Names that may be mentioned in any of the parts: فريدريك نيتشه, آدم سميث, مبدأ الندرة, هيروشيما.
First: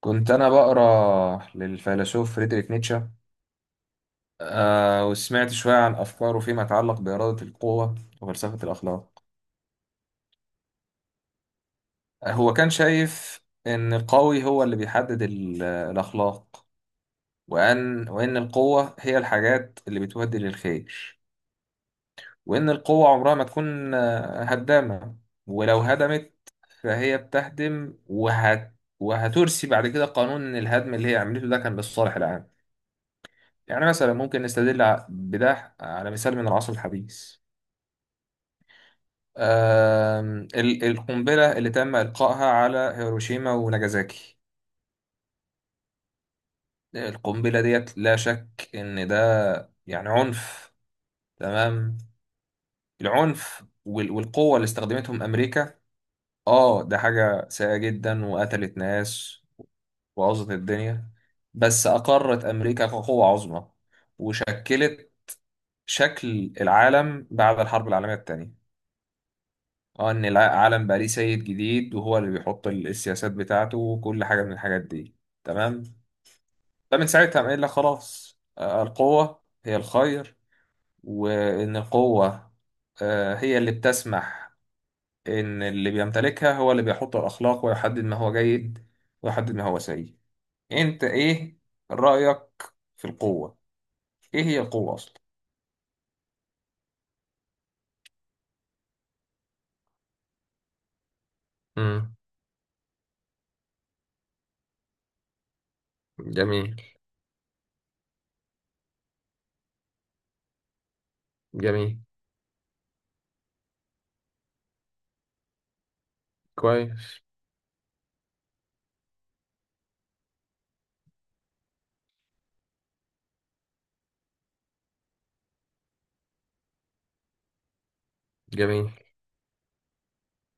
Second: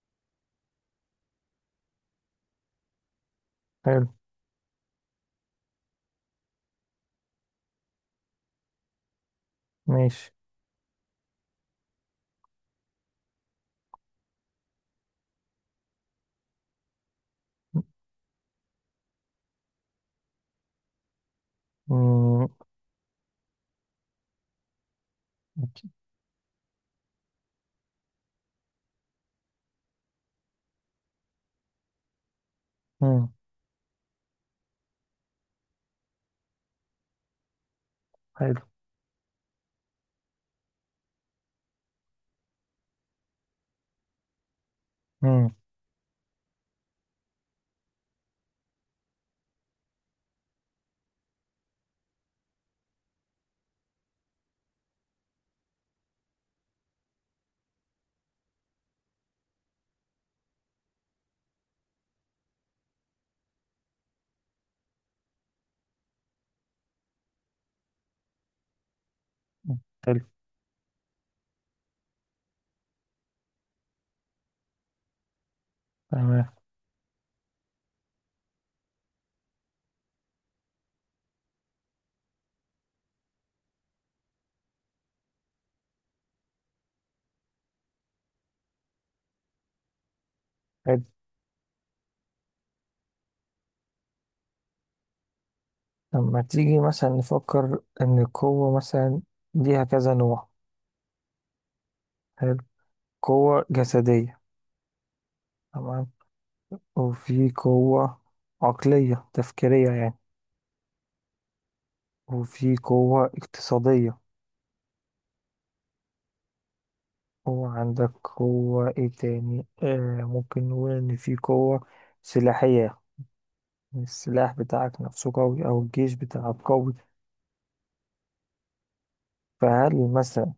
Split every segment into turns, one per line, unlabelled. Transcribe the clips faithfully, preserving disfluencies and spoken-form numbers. كنت أنا بقرأ للفيلسوف فريدريك نيتشه.
حلو.
آه وسمعت شوية عن أفكاره فيما يتعلق بإرادة القوة وفلسفة الأخلاق.
ماشي.
هو كان شايف إن القوي هو اللي بيحدد ال- الأخلاق، وأن وإن القوة هي الحاجات اللي بتودي للخير،
مم،
وإن القوة عمرها ما تكون آه، هدامة، ولو هدمت فهي بتهدم وهت وهترسي بعد كده قانون إن الهدم اللي هي عملته ده كان للصالح العام.
مم،
يعني مثلا ممكن نستدل ع- بده على مثال من العصر الحديث.
حلو.
آم، ال- القنبلة اللي تم إلقائها على هيروشيما وناجازاكي،
مم،
القنبلة ديت لا شك إن ده يعني عنف. تمام، العنف وال- والقوة اللي استخدمتهم أمريكا، آه ده حاجة سيئة جدا وقتلت ناس وبوظت الدنيا، بس أقرت أمريكا كقوة عظمى وشكلت شكل العالم بعد الحرب العالمية التانية. اه
حلو.
ان العالم بقى ليه سيد جديد وهو اللي بيحط ال- السياسات بتاعته وكل حاجه من الحاجات دي. تمام،
تمام.
فمن ساعتها قام قايل لك خلاص آه، القوه هي الخير، وان القوه آه، هي اللي بتسمح ان اللي بيمتلكها هو اللي بيحط الاخلاق ويحدد ما هو جيد ويحدد ما هو سيء. انت
حلو.
ايه رايك في القوه؟ ايه هي القوه اصلا؟
لما تيجي مثلا نفكر إن القوة مثلا ليها كذا نوع.
امم.
حلو. قوة جسدية. تمام.
جميل.
وفي قوة عقلية تفكيرية، يعني.
جميل.
وفي قوة اقتصادية.
كويس.
وعندك قوة ايه تاني؟ آه ممكن نقول إن في قوة سلاحية. السلاح بتاعك نفسه قوي أو الجيش بتاعك قوي.
جميل.
فهل مثلا،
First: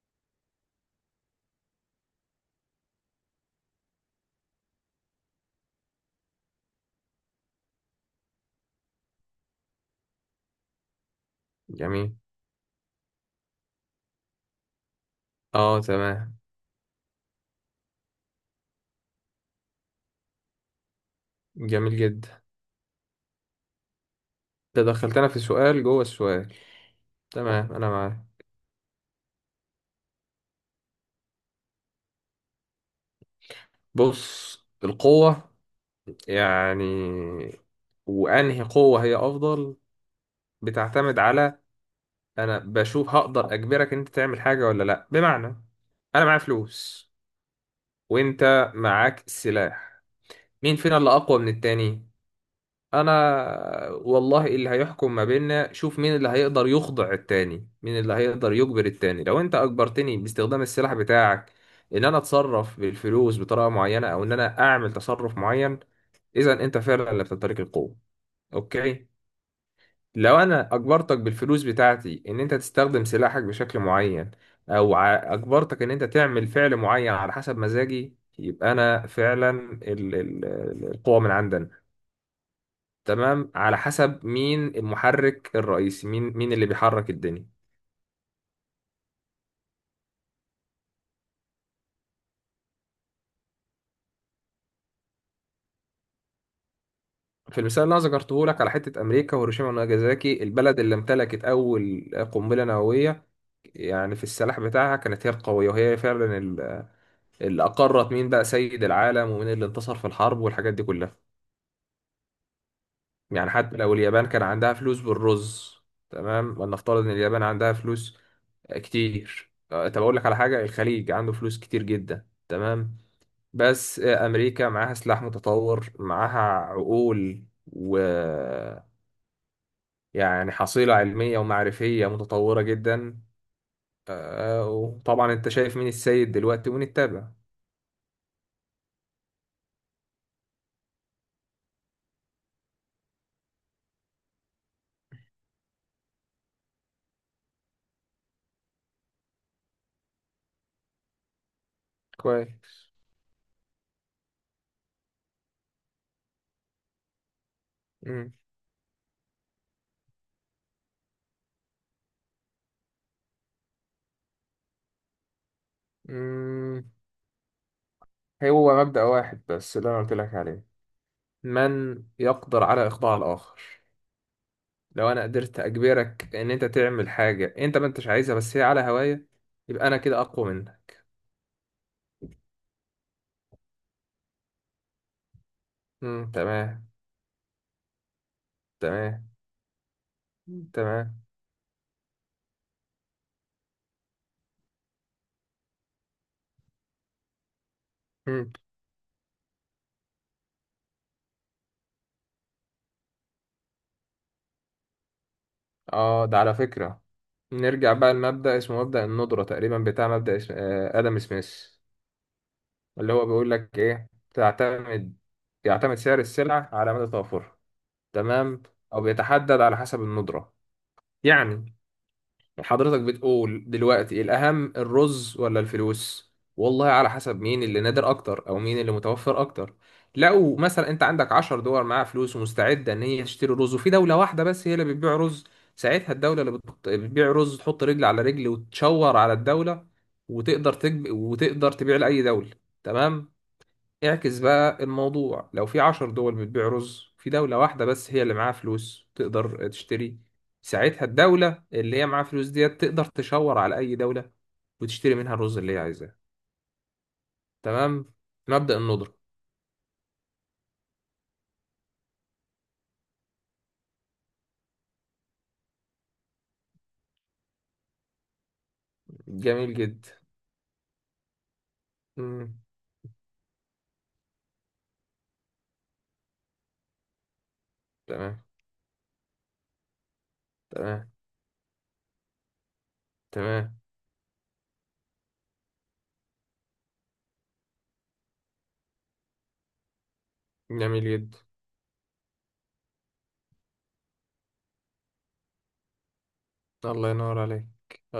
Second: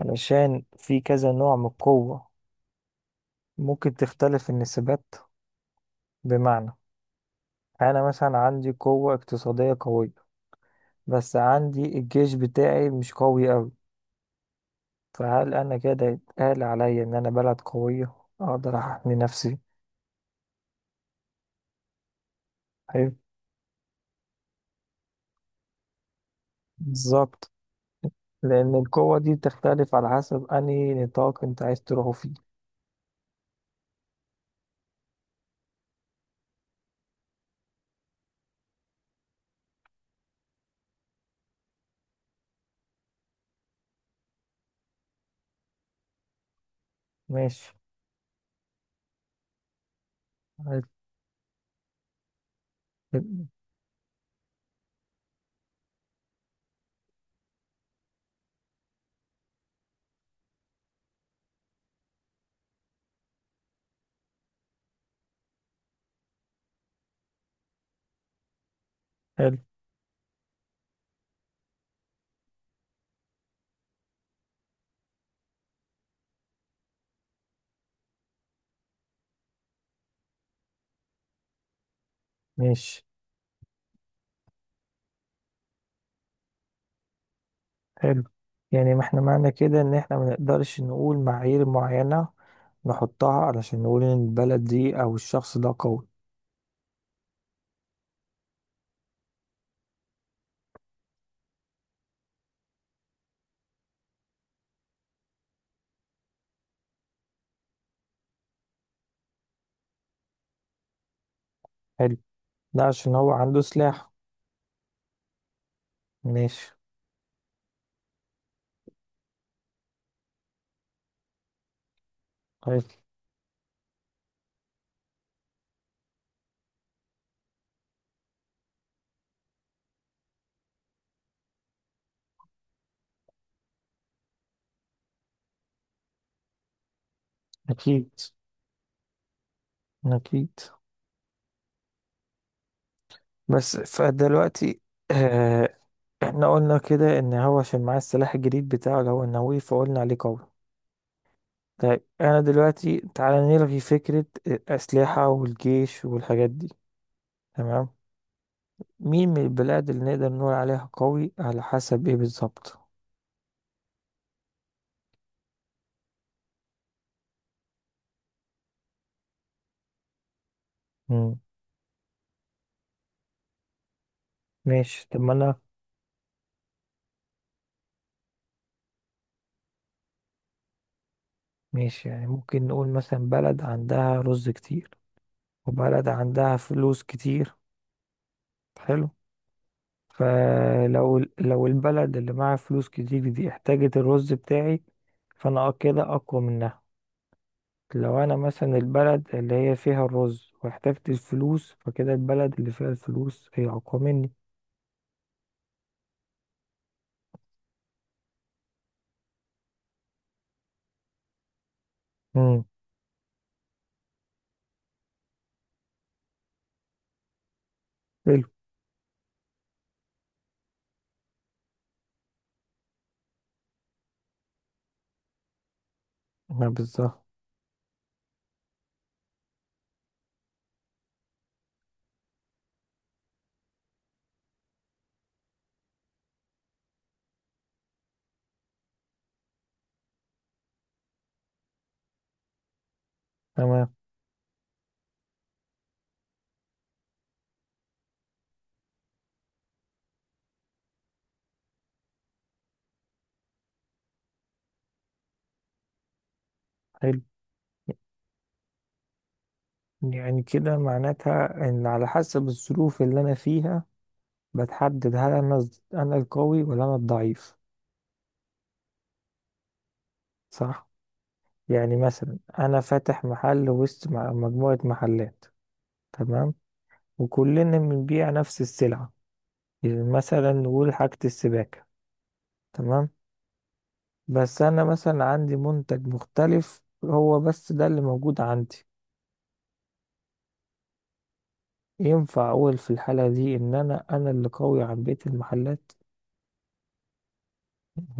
علشان في كذا نوع من القوة، ممكن تختلف النسبات؟ بمعنى أنا مثلا عندي قوة اقتصادية قوية بس عندي
جميل.
الجيش بتاعي مش قوي أوي. فهل أنا
اه.
كده
تمام.
يتقال عليا إن أنا بلد قوية أقدر أحمي نفسي؟
جميل جدا.
حلو.
ده دخلتنا في سؤال جوه السؤال.
بالظبط.
تمام، انا معاك.
لأن القوة دي بتختلف على حسب أنهي نطاق أنت عايز تروحه فيه.
بص، القوة، يعني، وانهي قوة هي افضل؟ بتعتمد على، انا بشوف هقدر اجبرك انت تعمل حاجة ولا لا. بمعنى، انا معايا فلوس
ماشي.
وانت معاك سلاح، مين
حلو.
فينا اللي اقوى من التاني؟ انا؟ والله اللي هيحكم ما بيننا شوف مين اللي هيقدر يخضع التاني، مين اللي هيقدر يجبر التاني. لو انت اجبرتني باستخدام السلاح بتاعك ان انا اتصرف بالفلوس بطريقة معينة او ان انا اعمل تصرف معين، اذا انت فعلا اللي بتمتلك القوة. اوكي.
حلو.
لو انا اجبرتك بالفلوس بتاعتي ان انت تستخدم سلاحك بشكل معين او ع- اجبرتك ان انت تعمل فعل معين على حسب مزاجي، يبقى انا فعلا ال- ال- القوة من عندنا.
ماشي.
تمام، على حسب مين المحرك الرئيسي، مين مين اللي بيحرك الدنيا.
حلو. يعني ما احنا معنى كده ان احنا ما نقدرش نقول معايير معينة نحطها علشان نقول ان البلد دي او الشخص ده قوي.
في المثال اللي انا ذكرته لك على حته امريكا وهيروشيما وناجازاكي، البلد اللي امتلكت اول قنبله نوويه، يعني في السلاح بتاعها كانت هي القويه، وهي فعلا ال- اللي اقرت مين بقى سيد العالم ومين اللي انتصر في الحرب والحاجات دي كلها.
حلو. لا، عشان هو
يعني
عنده
حتى لو
سلاح.
اليابان كان عندها فلوس بالرز. تمام،
ماشي.
ولنفترض ان اليابان عندها فلوس آه، كتير. آه، طب اقول لك على حاجه، الخليج عنده فلوس كتير جدا،
حلو.
تمام، بس أمريكا معاها سلاح متطور، معاها عقول و، يعني حصيلة علمية ومعرفية متطورة جدا. آه، وطبعا أنت شايف مين السيد دلوقتي ونتابع.
اكيد. اكيد. بس فدلوقتي، اه احنا قلنا كده ان هو عشان معاه السلاح الجديد بتاعه اللي هو النووي فقلنا عليه قوي. طيب انا
كويس.
دلوقتي، تعالى نلغي فكرة الاسلحة والجيش والحاجات دي. تمام.
مم.
مين من البلاد اللي نقدر نقول عليها قوي، على حسب ايه بالظبط؟
مم. هو مبدأ واحد بس اللي أنا قلت لك عليه،
مم.
من يقدر على إخضاع الآخر.
ماشي.
لو
طب
أنا
ما انا.
قدرت أجبرك إن أنت تعمل حاجة أنت ما أنتش عايزها بس هي على هواية، يبقى أنا كده أقوى منك.
ماشي. يعني ممكن نقول مثلا بلد عندها رز كتير وبلد
مم.
عندها
تمام.
فلوس كتير. حلو.
تمام. مم.
فلو
تمام.
ال- لو البلد اللي معاها فلوس كتير دي احتاجت الرز بتاعي فانا أ- كده اقوى منها. لو انا
مم.
مثلا البلد اللي هي فيها الرز واحتاجت الفلوس فكده البلد اللي فيها الفلوس هي اقوى مني.
اه ده على فكرة، نرجع بقى لمبدأ اسمه مبدأ الندرة تقريبا بتاع مبدأ اسم... آه، آدم سميث،
مم.
اللي هو بيقول لك ايه، تعتمد يعتمد سعر السلعة على مدى توفرها.
حلو.
تمام، او بيتحدد على حسب الندرة. يعني حضرتك بتقول دلوقتي الأهم الرز ولا الفلوس؟
أنا
والله على
بالظبط.
حسب مين اللي نادر أكتر أو مين اللي متوفر أكتر. لو مثلا أنت عندك عشر دول معاها فلوس ومستعدة إن هي تشتري رز وفي دولة واحدة بس هي اللي بتبيع رز، ساعتها الدولة اللي بت- بتبيع رز تحط رجل على رجل وتشور على الدولة وتقدر تجب... وتقدر تبيع لأي دولة. تمام،
تمام.
اعكس بقى الموضوع، لو في عشر دول بتبيع رز في دولة واحدة بس هي اللي معاها فلوس تقدر تشتري، ساعتها الدولة اللي هي معاها فلوس ديت تقدر تشاور على أي دولة وتشتري منها الرز اللي هي عايزاه.
حلو.
تمام، مبدأ الندرة.
يعني كده معناتها ان على حسب الظروف اللي انا فيها بتحدد هل انا انا القوي ولا انا الضعيف.
جميل جدا.
صح. يعني مثلا
مم.
انا فاتح محل وسط م- مجموعة محلات. تمام. وكلنا بنبيع
تمام.
نفس السلعة. يعني مثلا نقول
تمام.
حاجة السباكة. تمام.
تمام.
بس انا مثلا عندي منتج مختلف هو بس ده اللي موجود عندي.
جميل جدا.
ينفع اقول في الحالة دي ان انا انا اللي قوي عن بقية المحلات؟
الله ينور عليك.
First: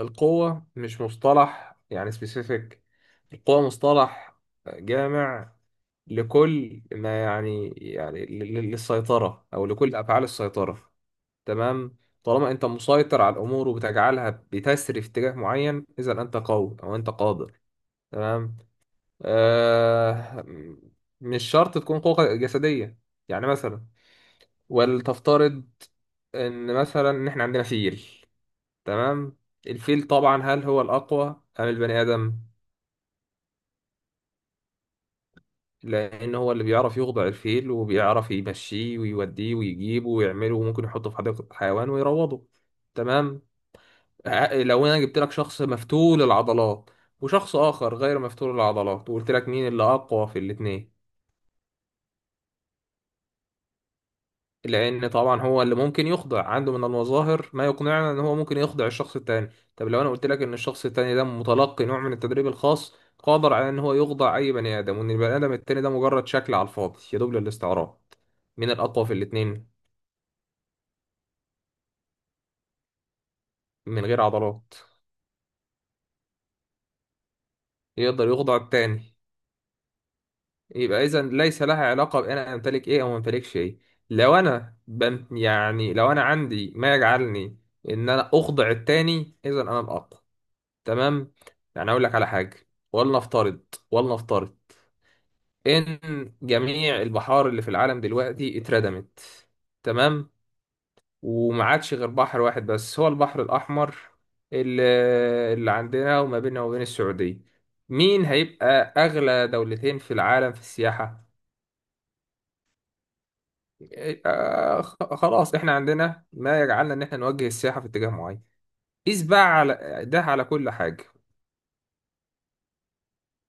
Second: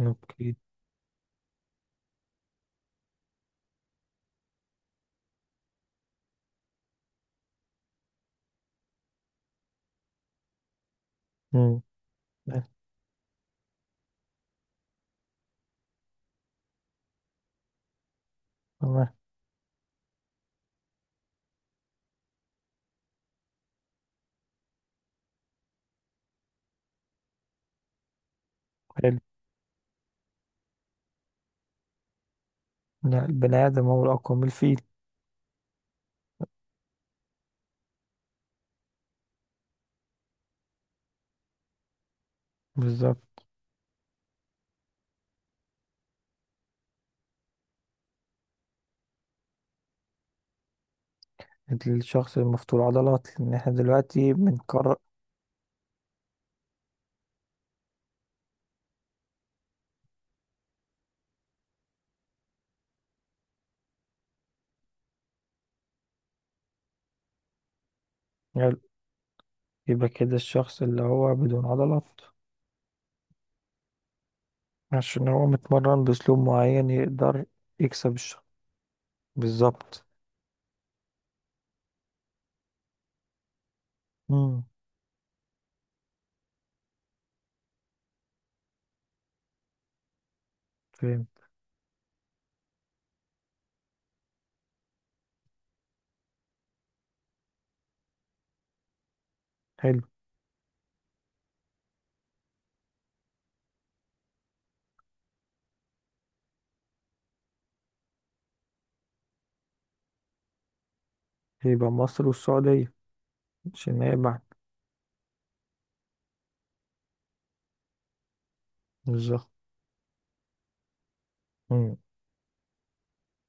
اوكي.
مش مصطلح يعني سبيسيفيك، القوة مصطلح جامع لكل ما يعني يعني لل- لل- للسيطرة أو لكل أفعال السيطرة.
امم.
تمام، طالما أنت مسيطر على الأمور وبتجعلها بتسري في اتجاه معين، إذا أنت قوي أو أنت قادر. تمام،
تمام.
آه مش شرط تكون قوة جسدية. يعني مثلا، ولتفترض إن مثلا إن إحنا عندنا فيل،
حلو.
تمام، الفيل طبعا هل هو الأقوى أم البني آدم؟
لا، البني آدم هو الأقوى من الفيل.
لأن هو اللي بيعرف يخضع الفيل وبيعرف يمشيه ويوديه ويجيبه ويعمله وممكن يحطه في حديقة الحيوان ويروضه. تمام،
بالظبط.
ع- لو أنا جبت لك شخص مفتول العضلات وشخص آخر غير مفتول العضلات وقلت لك مين اللي أقوى في الاتنين؟
الشخص المفتول عضلات، لأن احنا دلوقتي بنقرر.
لأن طبعا هو اللي ممكن يخضع، عنده من المظاهر ما يقنعنا إن هو ممكن يخضع الشخص التاني. طب لو أنا قلت لك إن الشخص التاني ده متلقي نوع من التدريب الخاص قادر على إن هو يخضع أي بني آدم، وإن البني آدم التاني ده مجرد شكل على الفاضي يدوب للاستعراض، مين الأقوى في الاتنين؟
يبقى كده الشخص اللي هو بدون عضلات.
من غير عضلات
عشان هو متمرن بأسلوب معين يقدر يكسب
يقدر
الشخص.
يخضع التاني،
بالظبط.
يبقى إذا ليس لها علاقة بأن أنا أمتلك إيه أو ما أمتلكش إيه. لو
امم
أنا بم يعني لو أنا عندي ما يجعلني إن أنا أخضع التاني، إذا أنا الأقوى. تمام،
فهمت.
يعني اقول لك على حاجه، ولنفترض ولنفترض ان جميع البحار اللي في العالم دلوقتي اتردمت.
حلو.
تمام، وما عادش غير بحر واحد بس هو البحر الاحمر، اللي, اللي عندنا وما بيننا وبين السعوديه، مين هيبقى اغلى دولتين في العالم في السياحه؟
يبقى مصر والسعودية، عشان هي بعد.
آه، خ- خلاص احنا عندنا ما يجعلنا ان احنا نوجه السياحه في اتجاه معين. قيس بقى
بالظبط.
على ده على كل حاجه،
امم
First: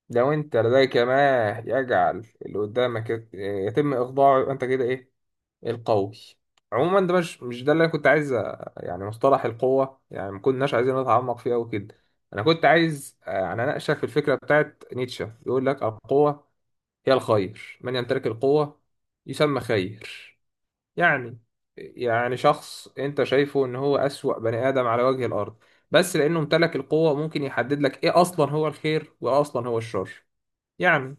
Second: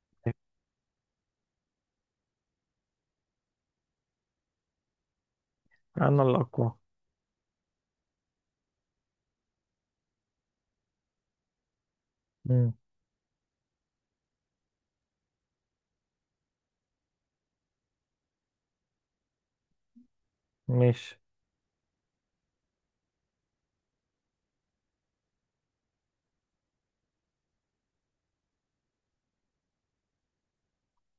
لو انت لديك ما يجعل اللي قدامك يت- يتم اخضاعه، يبقى انت كده ايه؟ القوي.
أنا الأقوى.
عموما ده مش مش ده اللي انا كنت عايز أ- يعني مصطلح القوة يعني ما كناش عايزين نتعمق فيه قوي كده. انا كنت
امم.
عايز، آه، يعني اناقشك في الفكرة بتاعت نيتشه، يقول لك القوة هي الخير، من يمتلك القوة يسمى خير.
ماشي.
يعني يعني شخص انت شايفه ان هو اسوأ بني ادم على وجه الارض، بس لانه امتلك القوة ممكن يحدد لك ايه اصلا هو الخير وايه اصلا هو الشر. يعني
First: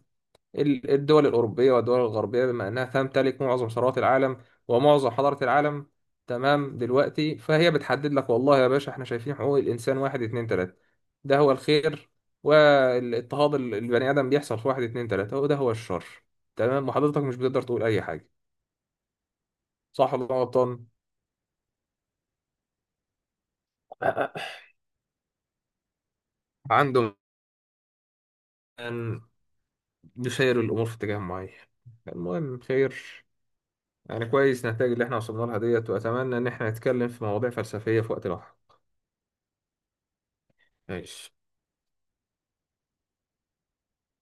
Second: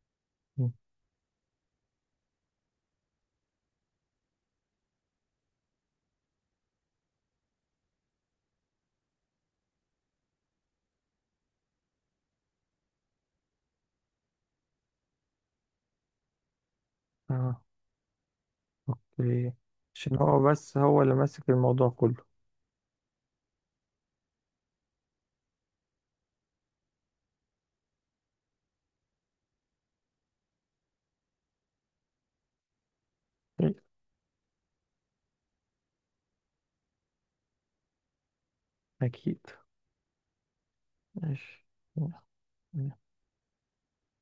مم.
ال- الدول الأوروبية والدول الغربية بما أنها تمتلك معظم ثروات العالم ومعظم حضارة العالم، تمام، دلوقتي فهي بتحدد لك والله يا باشا احنا شايفين حقوق الإنسان واحد اتنين تلاتة ده هو الخير، والاضطهاد ال- البني آدم بيحصل في واحد اتنين تلاتة وده هو الشر. تمام، وحضرتك مش
اه
بتقدر تقول أي حاجة،
أوكي.
صح
عشان
ولا أنا
هو بس
غلطان؟
هو اللي ماسك الموضوع كله.
عندهم أن يسير الأمور في اتجاه معين، المهم خير. يعني كويس نتائج اللي احنا وصلنا لها ديت، وأتمنى إن احنا نتكلم في مواضيع فلسفية في وقت لاحق.
أكيد.
ماشي.
ماشي.